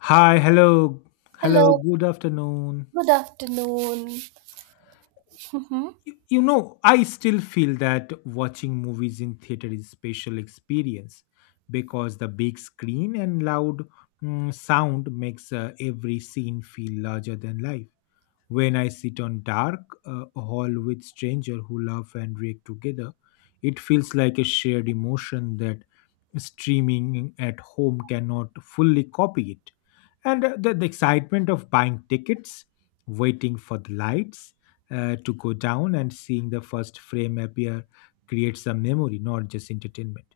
Hi, hello, hello, Hello, good afternoon. good afternoon. Mhm. You know I still feel that watching movies in theater is special experience because the big screen and loud sound makes every scene feel larger than life when I sit on dark hall with stranger who laugh and react together. It feels like a shared emotion that streaming at home cannot fully copy it. And the excitement of buying tickets, waiting for the lights to go down and seeing the first frame appear creates a memory, not just entertainment.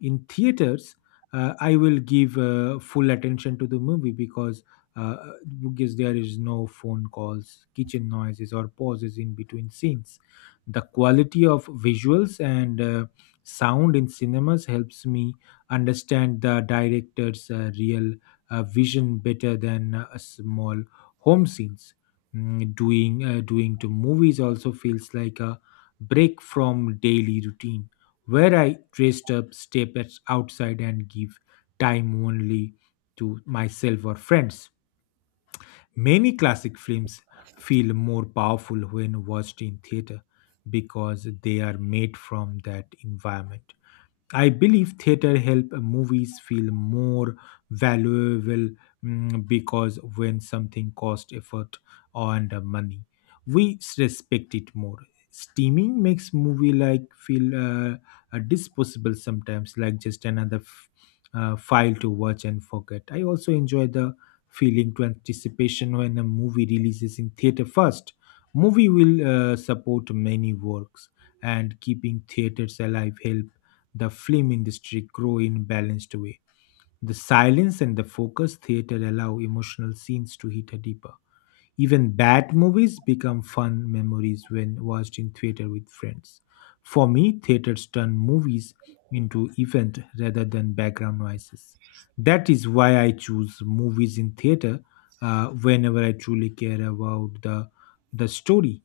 In theaters, I will give full attention to the movie uh, because there is no phone calls, kitchen noises or pauses in between scenes. The quality of visuals and sound in cinemas helps me understand the director's real vision better than a small home scenes. Doing to movies also feels like a break from daily routine where I dressed up, step at- outside, and give time only to myself or friends. Many classic films feel more powerful when watched in theater because they are made from that environment. I believe theater help movies feel more valuable because when something costs effort and money, we respect it more. Steaming makes movie like feel disposable sometimes, like just another file to watch and forget. I also enjoy the feeling to anticipation when a movie releases in theater first. Movie will support many works, and keeping theaters alive help the film industry grow in balanced way. The silence and the focus theater allow emotional scenes to hit a deeper. Even bad movies become fun memories when watched in theater with friends. For me, theaters turn movies into event rather than background noises. That is why I choose movies in theater whenever I truly care about the story.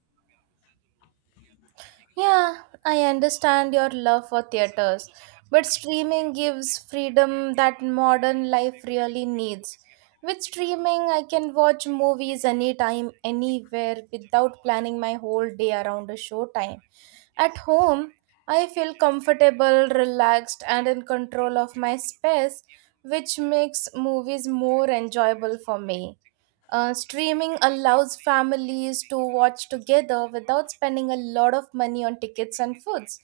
Yeah, I understand your love for theaters, but streaming gives freedom that modern life really needs. With streaming, I can watch movies anytime, anywhere without planning my whole day around a showtime. At home, I feel comfortable, relaxed, and in control of my space, which makes movies more enjoyable for me. Streaming allows families to watch together without spending a lot of money on tickets and foods.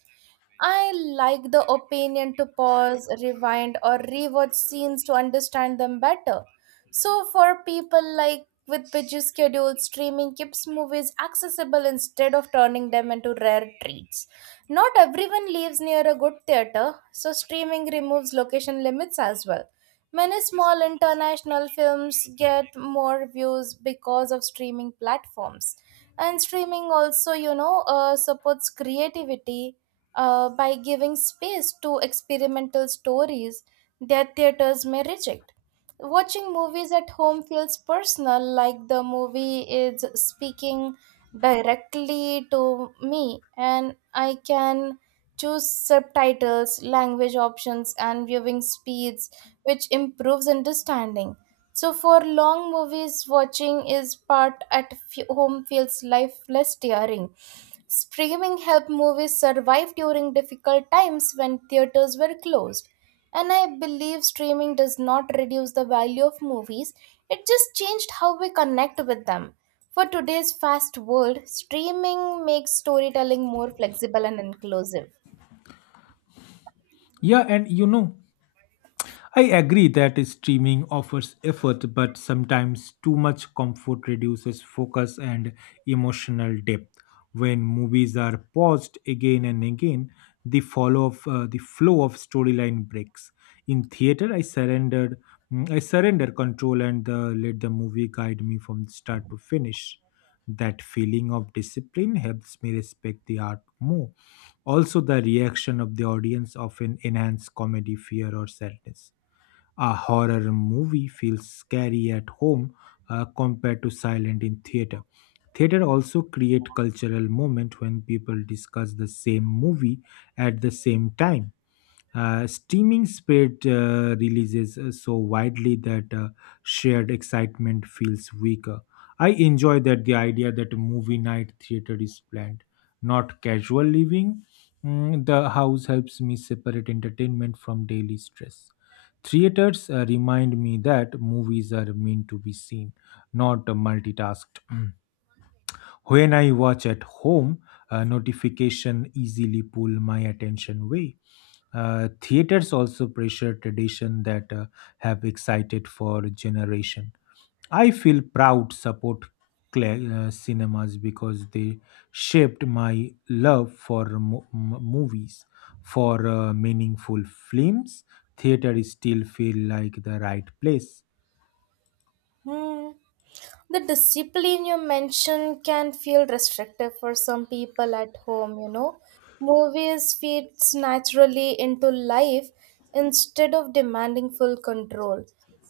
I like the opinion to pause, rewind, or rewatch scenes to understand them better. So, for people like with busy schedules, streaming keeps movies accessible instead of turning them into rare treats. Not everyone lives near a good theater, so streaming removes location limits as well. Many small international films get more views because of streaming platforms. And streaming also, you know, supports creativity by giving space to experimental stories that theaters may reject. Watching movies at home feels personal, like the movie is speaking directly to me, and I can choose subtitles, language options, and viewing speeds which improves understanding. So, for long movies, watching is part at home feels lifeless tiring. Streaming helped movies survive during difficult times when theaters were closed. And I believe streaming does not reduce the value of movies, it just changed how we connect with them. For today's fast world, streaming makes storytelling more flexible and inclusive. Yeah, and you know, I agree that streaming offers effort, but sometimes too much comfort reduces focus and emotional depth. When movies are paused again and again, the follow of the flow of storyline breaks. In theater, I surrender control and let the movie guide me from start to finish. That feeling of discipline helps me respect the art more. Also, the reaction of the audience often enhance comedy, fear, or sadness. A horror movie feels scary at home compared to silent in theater. Theater also create cultural moment when people discuss the same movie at the same time. Streaming spread releases so widely that shared excitement feels weaker. I enjoy that the idea that a movie night theater is planned, not casual living. The house helps me separate entertainment from daily stress. Theaters remind me that movies are meant to be seen, not multitasked. When I watch at home, notification easily pull my attention away. Theaters also pressure tradition that have excited for generation. I feel proud support cinemas because they shaped my love for movies. For meaningful films, theater still feel like the right place. Hmm. The discipline you mentioned can feel restrictive for some people at home, you know. Movies feeds naturally into life instead of demanding full control.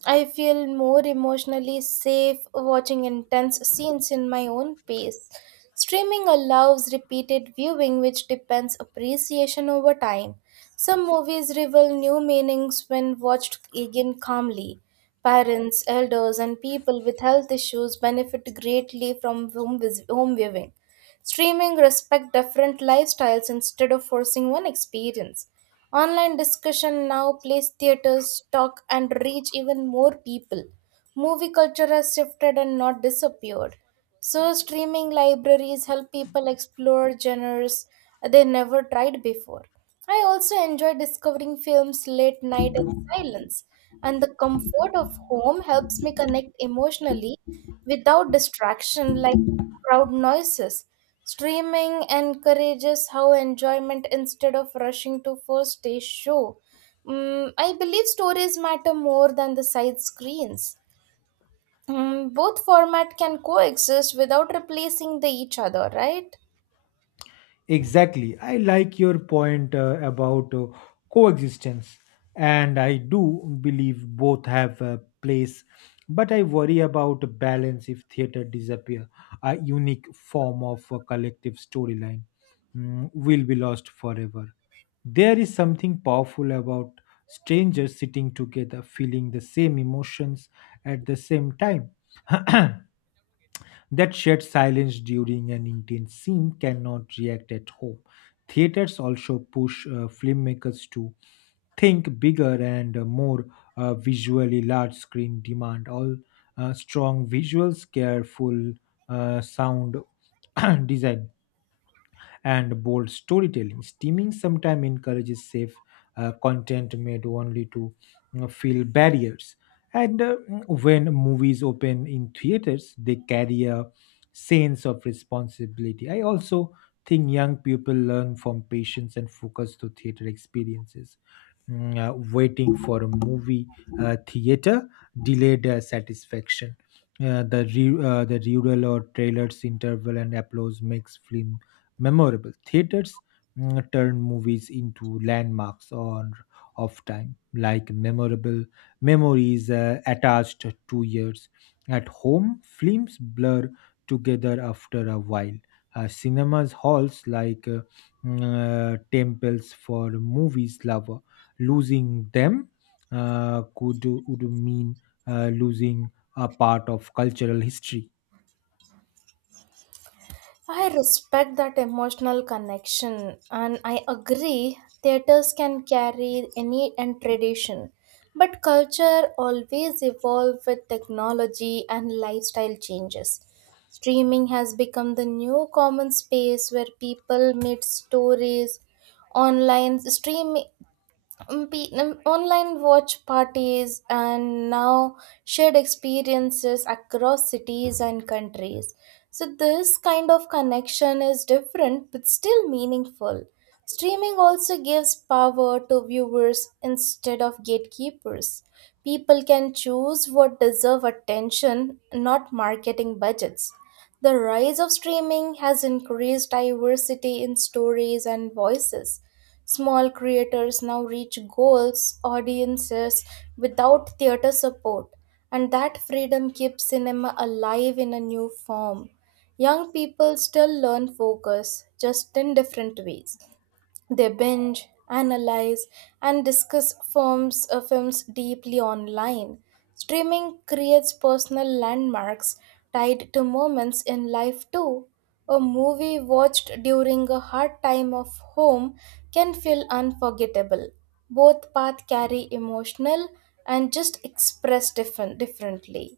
I feel more emotionally safe watching intense scenes in my own pace. Streaming allows repeated viewing, which depends appreciation over time. Some movies reveal new meanings when watched again calmly. Parents, elders, and people with health issues benefit greatly from home, home viewing. Streaming respect different lifestyles instead of forcing one experience. Online discussion now plays theaters, talk, and reach even more people. Movie culture has shifted and not disappeared. So, streaming libraries help people explore genres they never tried before. I also enjoy discovering films late night in silence, and the comfort of home helps me connect emotionally without distraction like crowd noises. Streaming encourages how enjoyment instead of rushing to first day show. I believe stories matter more than the side screens. Both format can coexist without replacing the each other, right? Exactly. I like your point about coexistence, and I do believe both have a place. But I worry about balance if theater disappear. A unique form of a collective storyline will be lost forever. There is something powerful about strangers sitting together, feeling the same emotions at the same time. That shared silence during an intense scene cannot react at home. Theaters also push filmmakers to think bigger and more visually large screen demand all strong visuals careful sound design and bold storytelling. Streaming sometimes encourages safe content made only to fill barriers. And when movies open in theaters, they carry a sense of responsibility. I also think young people learn from patience and focus to theater experiences. Waiting for a movie theater delayed satisfaction. The rural or trailers interval and applause makes film memorable. Theaters turned movies into landmarks on of time, like memorable memories attached to years. At home, films blur together after a while. Cinemas halls like mm, temples for movies lover. Losing them could would mean losing a part of cultural history. I respect that emotional connection and I agree theaters can carry any and tradition but culture always evolves with technology and lifestyle changes. Streaming has become the new common space where people meet stories online stream online watch parties and now shared experiences across cities and countries. So, this kind of connection is different but still meaningful. Streaming also gives power to viewers instead of gatekeepers. People can choose what deserve attention, not marketing budgets. The rise of streaming has increased diversity in stories and voices. Small creators now reach goals, audiences without theater support, and that freedom keeps cinema alive in a new form. Young people still learn focus, just in different ways. They binge, analyze, and discuss films deeply online. Streaming creates personal landmarks tied to moments in life, too. A movie watched during a hard time of home can feel unforgettable. Both paths carry emotional and just express different, differently.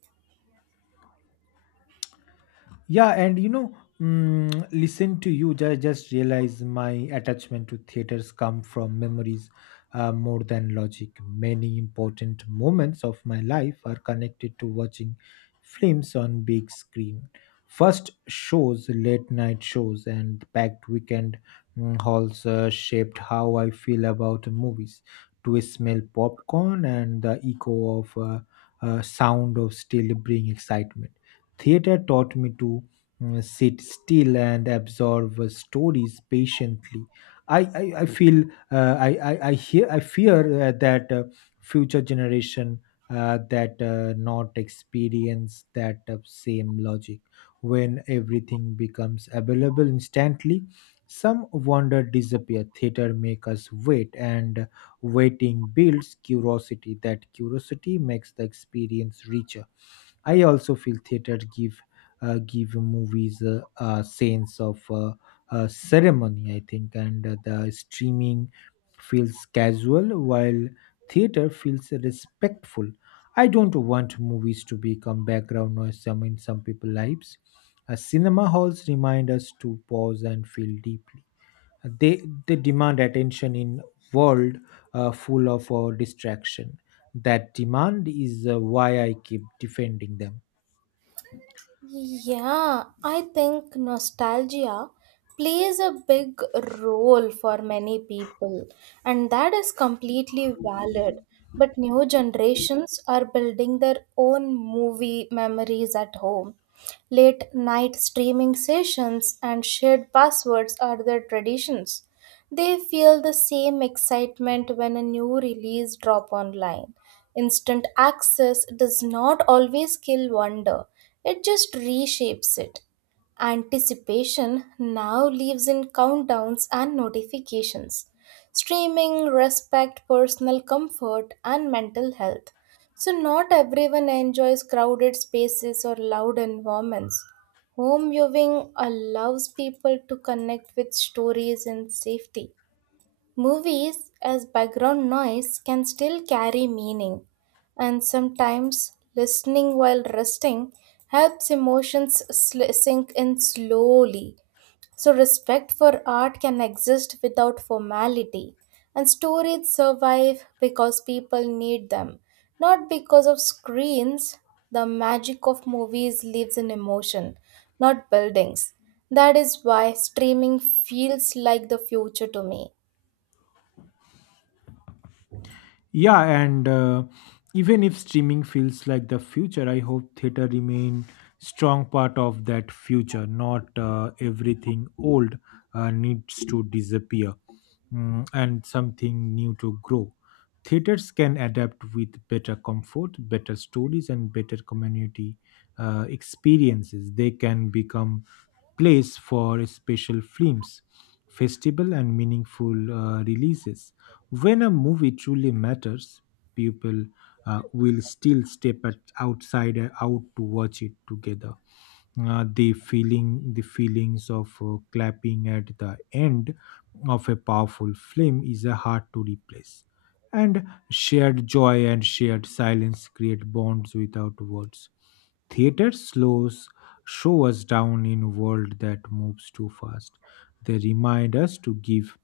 Yeah, and you know, listen to you. I just realize my attachment to theaters come from memories more than logic. Many important moments of my life are connected to watching films on big screen. First shows, late night shows, and packed weekend halls shaped how I feel about movies. To smell popcorn and the echo of sound of still bring excitement. Theater taught me to sit still and absorb stories patiently. I feel I hear I fear that future generation that not experience that same logic when everything becomes available instantly. Some wonder disappear. Theater make us wait, and waiting builds curiosity. That curiosity makes the experience richer. I also feel theater give give movies a sense of ceremony, I think. And the streaming feels casual, while theater feels respectful. I don't want movies to become background noise in some people's lives. Cinema halls remind us to pause and feel deeply. They they demand attention in world full of distraction. That demand is why I keep defending them. Yeah, I think nostalgia plays a big role for many people, and that is completely valid. But new generations are building their own movie memories at home. Late night streaming sessions and shared passwords are their traditions. They feel the same excitement when a new release drop online. Instant access does not always kill wonder. It just reshapes it. Anticipation now lives in countdowns and notifications. Streaming respect personal comfort and mental health. So not everyone enjoys crowded spaces or loud environments. Home viewing allows people to connect with stories in safety. Movies, as background noise, can still carry meaning, and sometimes listening while resting helps emotions sink in slowly. So, respect for art can exist without formality, and stories survive because people need them, not because of screens. The magic of movies lives in emotion, not buildings. That is why streaming feels like the future to me. Yeah, and even if streaming feels like the future, I hope theater remain strong part of that future. Not everything old needs to disappear, and something new to grow. Theaters can adapt with better comfort, better stories, and better community experiences. They can become place for special films, festival, and meaningful releases. When a movie truly matters, people will still step at outside out to watch it together. The feelings of clapping at the end of a powerful film is hard to replace. And shared joy and shared silence create bonds without words. Theater slows Show us down in a world that moves too fast. They remind us to give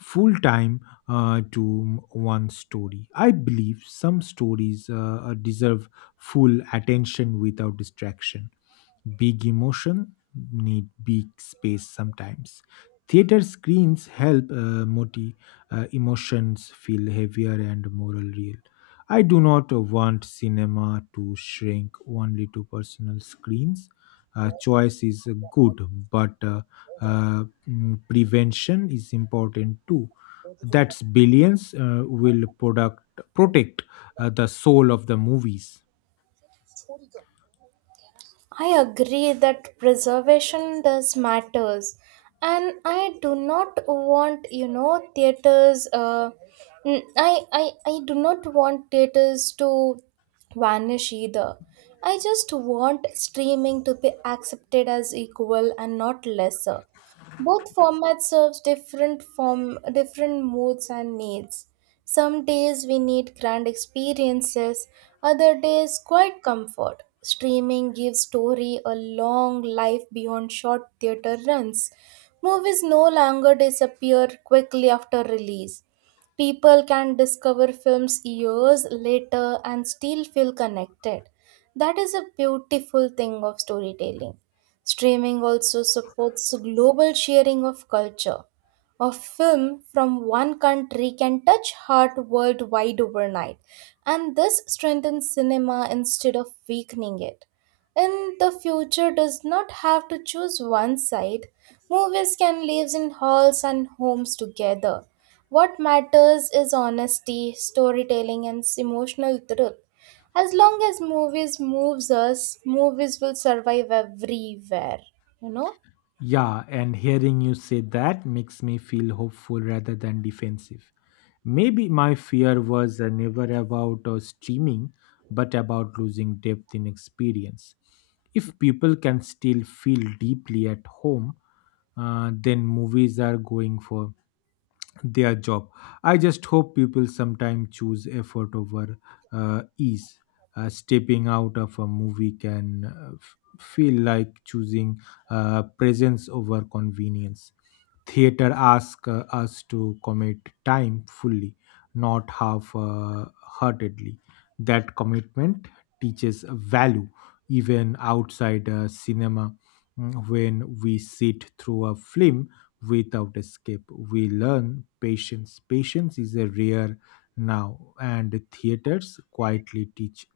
full time to one story. I believe some stories deserve full attention without distraction. Big emotion need big space sometimes. Theater screens help emotions feel heavier and more real. I do not want cinema to shrink only to personal screens. Choice is good, but prevention is important too. That's billions will product Protect the soul of the movies. I agree that preservation does matters, and I do not want you know theaters. I do not want theaters to vanish either. I just want streaming to be accepted as equal and not lesser. Both formats serves different form different moods and needs. Some days we need grand experiences, other days quiet comfort. Streaming gives story a long life beyond short theater runs. Movies no longer disappear quickly after release. People can discover films years later and still feel connected. That is a beautiful thing of storytelling. Streaming also supports global sharing of culture. A film from one country can touch heart worldwide overnight, and this strengthens cinema instead of weakening it. And the future does not have to choose one side. Movies can live in halls and homes together. What matters is honesty, storytelling, and emotional truth. As long as movies moves us, movies will survive everywhere. You know. Yeah, and hearing you say that makes me feel hopeful rather than defensive. Maybe my fear was never about streaming, but about losing depth in experience. If people can still feel deeply at home, then movies are going for their job. I just hope people sometimes choose effort over ease. Stepping out of a movie can feel like choosing presence over convenience. Theater asks us to commit time fully, not half heartedly. That commitment teaches value even outside cinema. When we sit through a film without escape, we learn patience. Patience is a rare now, and theaters quietly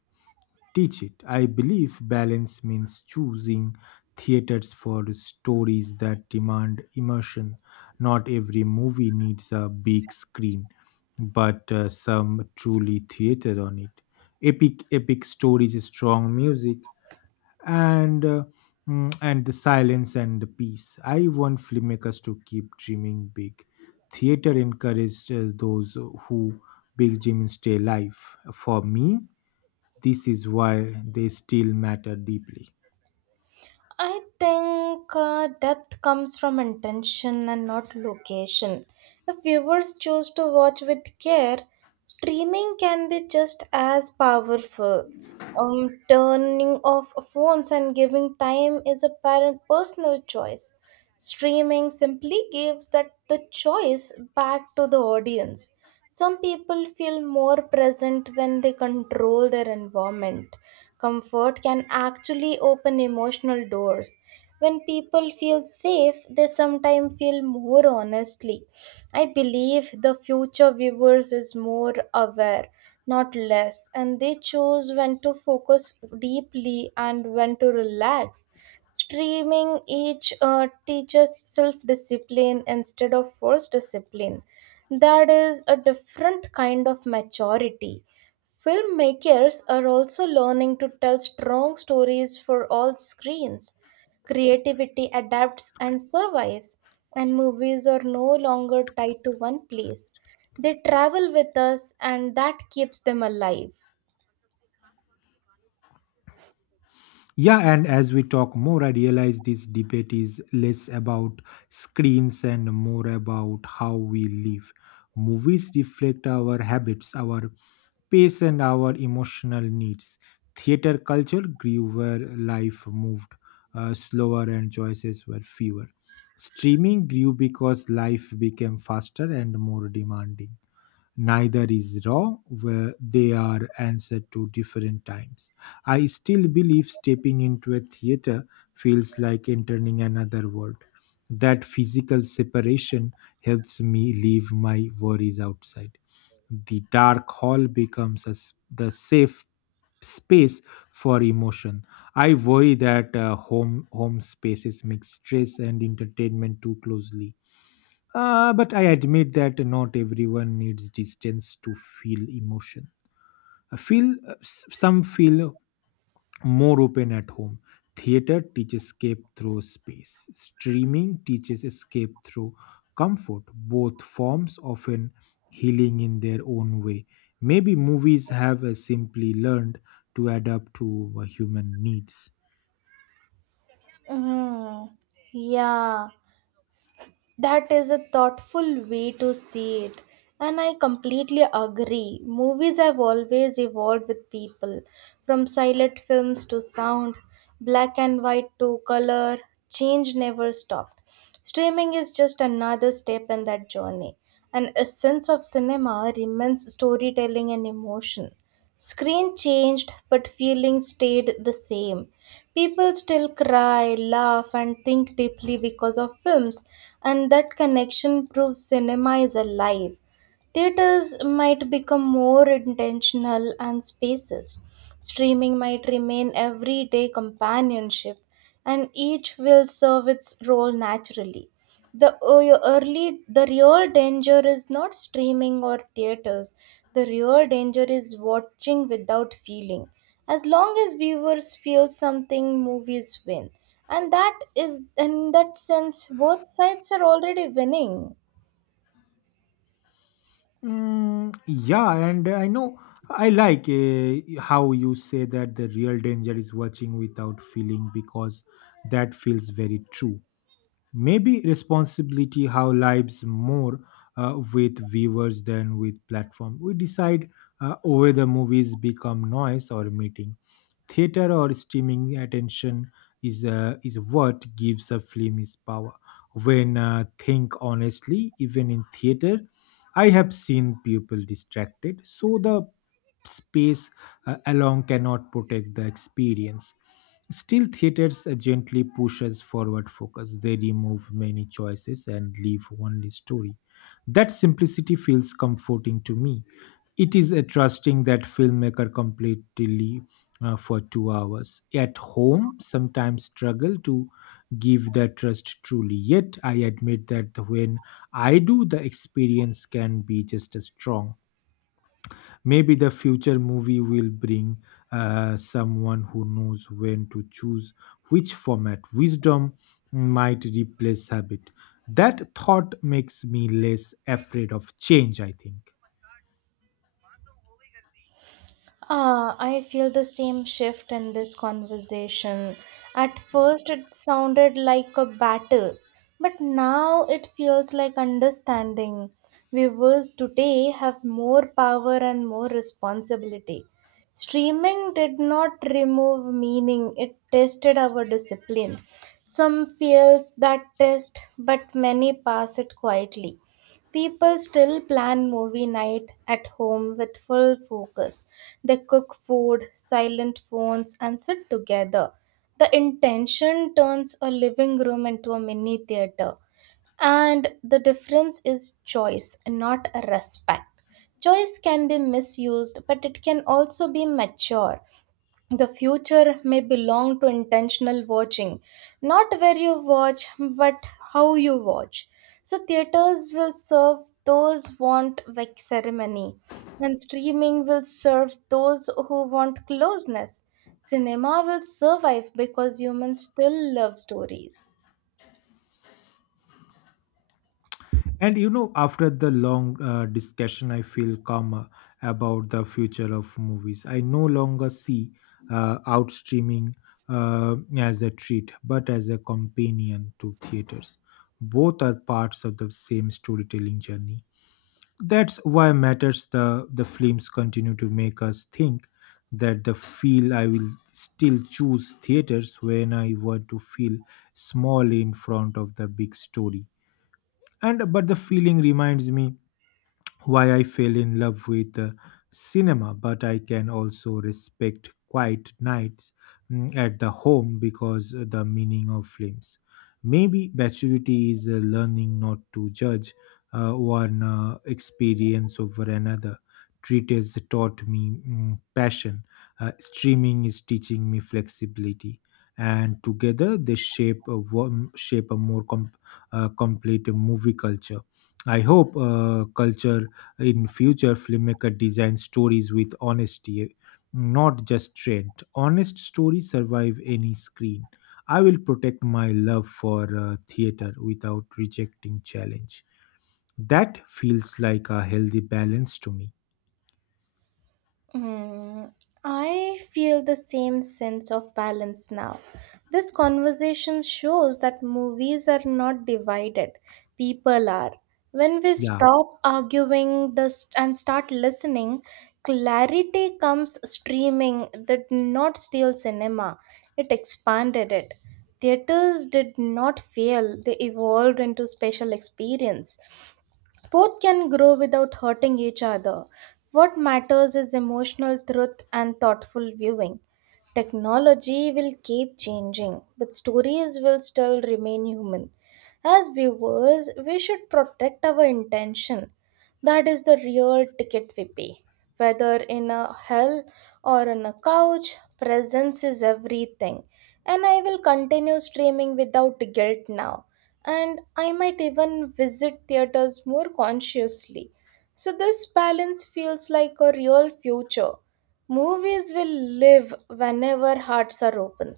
teach it. I believe balance means choosing theaters for stories that demand immersion. Not every movie needs a big screen, but some truly theater on it. Epic stories, strong music, and uh, and the silence and the peace. I want filmmakers to keep dreaming big. Theater encourages those who big dreams stay alive. For me, this is why they still matter deeply. I think depth comes from intention and not location. If viewers choose to watch with care, streaming can be just as powerful. Turning off phones and giving time is a parent personal choice. Streaming simply gives that the choice back to the audience. Some people feel more present when they control their environment. Comfort can actually open emotional doors. When people feel safe, they sometimes feel more honestly. I believe the future viewers is more aware, not less, and they choose when to focus deeply and when to relax. Streaming each teaches self discipline instead of forced discipline. That is a different kind of maturity. Filmmakers are also learning to tell strong stories for all screens. Creativity adapts and survives, and movies are no longer tied to one place. They travel with us, and that keeps them alive. Yeah, and as we talk more, I realize this debate is less about screens and more about how we live. Movies reflect our habits, our pace, and our emotional needs. Theater culture grew where life moved slower and choices were fewer. Streaming grew because life became faster and more demanding. Neither is wrong, where they are answered to different times. I still believe stepping into a theater feels like entering another world. That physical separation helps me leave my worries outside. The dark hall becomes a s the safe space for emotion. I worry that home spaces mix stress and entertainment too closely, but I admit that not everyone needs distance to feel emotion. I feel some feel more open at home. Theater teaches escape through space. Streaming teaches escape through comfort. Both forms often healing in their own way. Maybe movies have simply learned to adapt to human needs. Mm, yeah. That is a thoughtful way to see it. And I completely agree. Movies have always evolved with people, from silent films to sound, black and white to color, change never stopped. Streaming is just another step in that journey. And essence of cinema remains storytelling and emotion. Screen changed, but feelings stayed the same. People still cry, laugh, and think deeply because of films, and that connection proves cinema is alive. Theaters might become more intentional and spaces. Streaming might remain everyday companionship and each will serve its role naturally. The early, the real danger is not streaming or theaters. The real danger is watching without feeling. As long as viewers feel something, movies win, and that is in that sense, both sides are already winning. Yeah, and I know I like how you say that the real danger is watching without feeling because that feels very true. Maybe responsibility how lives more with viewers than with platform. We decide whether movies become noise or meeting. Theater or streaming attention is is what gives a film its power. When think honestly, even in theater, I have seen people distracted, so the space alone cannot protect the experience. Still, theaters gently pushes forward focus. They remove many choices and leave only story. That simplicity feels comforting to me. It is a trusting that filmmaker completely for 2 hours. At home, sometimes struggle to give that trust truly. Yet I admit that when I do, the experience can be just as strong. Maybe the future movie will bring someone who knows when to choose which format. Wisdom might replace habit. That thought makes me less afraid of change, I think. I feel the same shift in this conversation. At first, it sounded like a battle, but now it feels like understanding. Viewers today have more power and more responsibility. Streaming did not remove meaning, it tested our discipline. Some feels that test, but many pass it quietly. People still plan movie night at home with full focus. They cook food, silent phones, and sit together. The intention turns a living room into a mini theater. And the difference is choice, not respect. Choice can be misused, but it can also be mature. The future may belong to intentional watching, not where you watch, but how you watch. So, theaters will serve those want like ceremony, and streaming will serve those who want closeness. Cinema will survive because humans still love stories. And you know, after the long discussion, I feel calmer about the future of movies. I no longer see out streaming as a treat, but as a companion to theaters. Both are parts of the same storytelling journey. That's why matters the films continue to make us think that the feel I will still choose theaters when I want to feel small in front of the big story and but the feeling reminds me why I fell in love with the cinema, but I can also respect quiet nights at the home because the meaning of films. Maybe maturity is learning not to judge one experience over another. Treatise taught me passion. Streaming is teaching me flexibility, and together they shape a shape a more complete movie culture. I hope culture in future filmmaker design stories with honesty, not just trend. Honest stories survive any screen. I will protect my love for theater without rejecting challenge. That feels like a healthy balance to me. Hmm, I feel the same sense of balance now. This conversation shows that movies are not divided, people are. When we Yeah, stop arguing the and start listening, clarity comes streaming that not steal cinema, it expanded it. Theaters did not fail, they evolved into special experience. Both can grow without hurting each other. What matters is emotional truth and thoughtful viewing. Technology will keep changing, but stories will still remain human. As viewers, we should protect our intention. That is the real ticket we pay. Whether in a hell or on a couch, presence is everything. And I will continue streaming without guilt now. And I might even visit theaters more consciously. So this balance feels like a real future. Movies will live whenever hearts are open.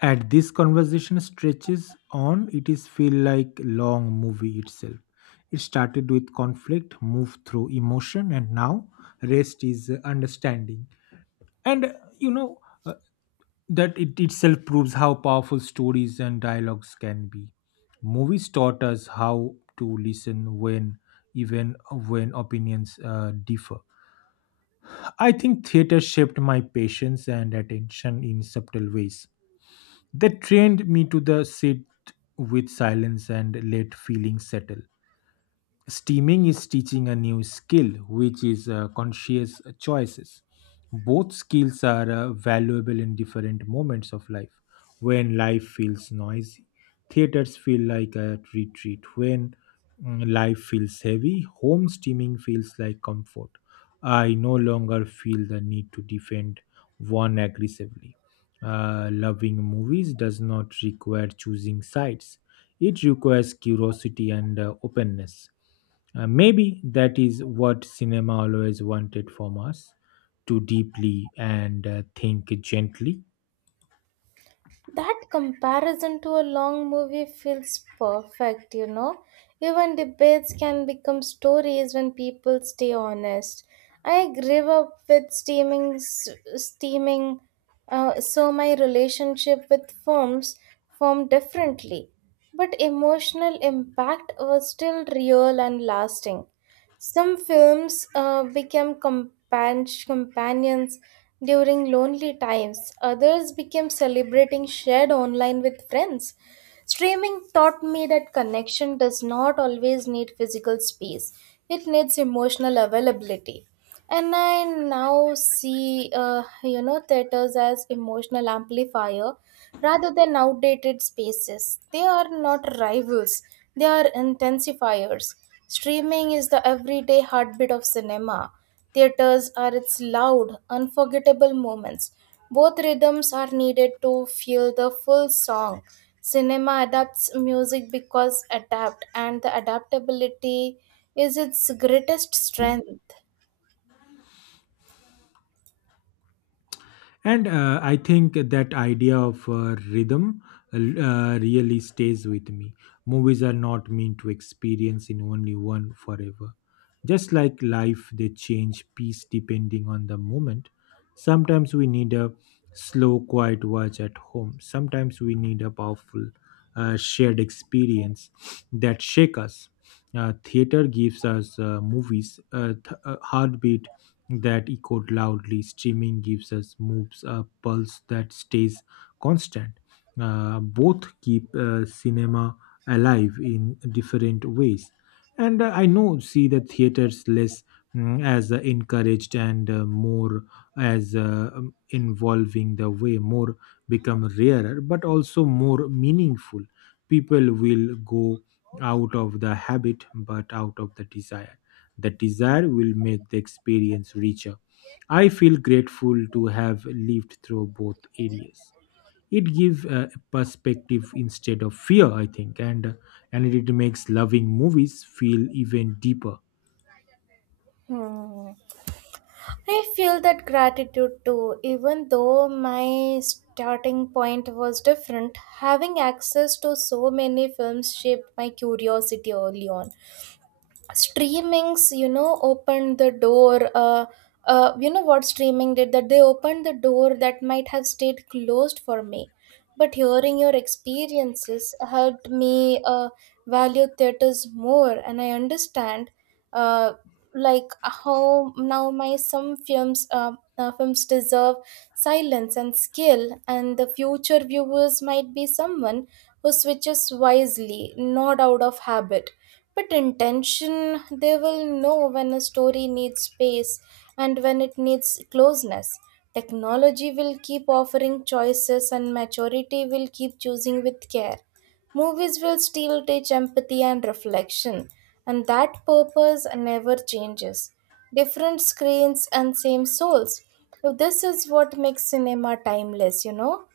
at this conversation stretches on, it is feel like long movie itself. It started with conflict, moved through emotion, and now rest is understanding and you know that it itself proves how powerful stories and dialogues can be. Movies taught us how to listen when, even when opinions differ. I think theater shaped my patience and attention in subtle ways. They trained me to the sit with silence and let feelings settle. Steaming is teaching a new skill, which is conscious choices. Both skills are valuable in different moments of life. When life feels noisy, theaters feel like a retreat. When life feels heavy, home steaming feels like comfort. I no longer feel the need to defend one aggressively. Loving movies does not require choosing sides, it requires curiosity and openness. Maybe that is what cinema always wanted from us, to deeply and think gently. That comparison to a long movie feels perfect, you know. Even debates can become stories when people stay honest. I grew up with steaming, so my relationship with films formed differently. But emotional impact was still real and lasting. Some films became companions during lonely times, others became celebrating shared online with friends. Streaming taught me that connection does not always need physical space, it needs emotional availability. And I now see, you know, theaters as emotional amplifier rather than outdated spaces. They are not rivals, they are intensifiers. Streaming is the everyday heartbeat of cinema. Theaters are its loud, unforgettable moments. Both rhythms are needed to feel the full song. Cinema adapts music because adapt, and the adaptability is its greatest strength. And I think that idea of rhythm really stays with me. Movies are not meant to experience in only one forever. Just like life, they change piece depending on the moment. Sometimes we need a slow, quiet watch at home. Sometimes we need a powerful, shared experience that shake us. Theater gives us movies, heartbeat that echoed loudly. Streaming gives us moves a pulse that stays constant. Both keep cinema alive in different ways. And I know see the theaters less as encouraged and more as involving the way more, become rarer, but also more meaningful. People will go out of the habit, but out of the desire. The desire will make the experience richer. I feel grateful to have lived through both areas. It gives a perspective instead of fear, I think, and it makes loving movies feel even deeper. Hmm. I feel that gratitude too, even though my starting point was different. Having access to so many films shaped my curiosity early on. Streamings you know opened the door, you know what streaming did that they opened the door that might have stayed closed for me but hearing your experiences helped me value theaters more and I understand uh, like how now my some films deserve silence and skill and the future viewers might be someone who switches wisely not out of habit but intention, they will know when a story needs space and when it needs closeness. Technology will keep offering choices and maturity will keep choosing with care. Movies will still teach empathy and reflection, and that purpose never changes. Different screens and same souls. So this is what makes cinema timeless, you know?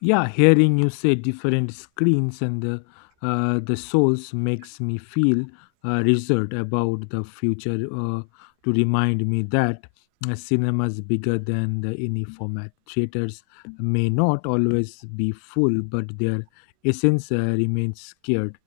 Yeah, hearing you say different screens and the souls makes me feel reserved about the future. To remind me that cinema is bigger than the any format. Theaters may not always be full, but their essence remains scared.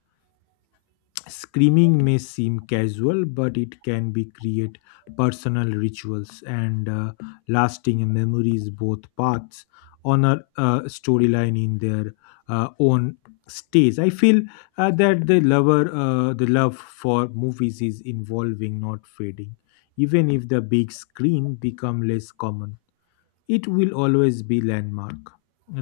Screaming may seem casual, but it can be create personal rituals and lasting memories. Both paths honor storyline in their own stage. I feel that the lover, the love for movies is evolving, not fading. Even if the big screen become less common, it will always be landmark.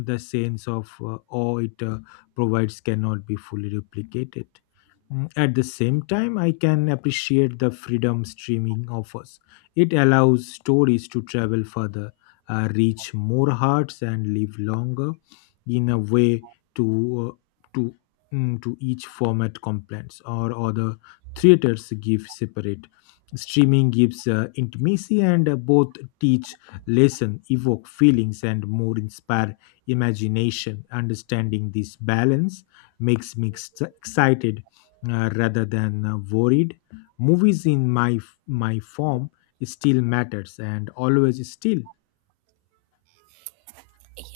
The sense of awe it provides cannot be fully replicated. At the same time, I can appreciate the freedom streaming offers. It allows stories to travel further, reach more hearts, and live longer in a way. to uh, to to each format complaints or other, theaters give separate, streaming gives intimacy, and both teach lesson, evoke feelings, and more inspire imagination. Understanding this balance makes me excited rather than worried. Movies in my form still matters and always still.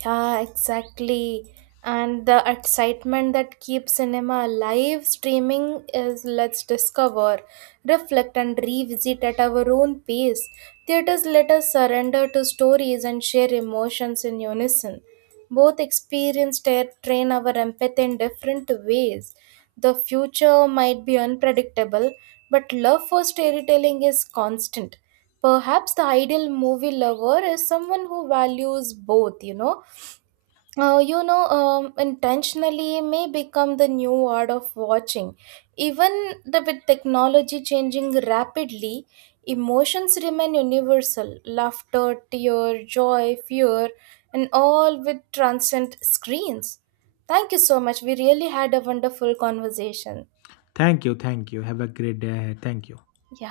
Yeah, exactly. And the excitement that keeps cinema alive streaming is let's discover, reflect, and revisit at our own pace. Theaters let us surrender to stories and share emotions in unison. Both experiences train our empathy in different ways. The future might be unpredictable, but love for storytelling is constant. Perhaps the ideal movie lover is someone who values both, you know, intentionally may become the new word of watching. Even the, with technology changing rapidly, emotions remain universal laughter, tear, joy, fear, and all with transcend screens. Thank you so much. We really had a wonderful conversation. Thank you, thank you. Have a great day. Thank you. Yeah.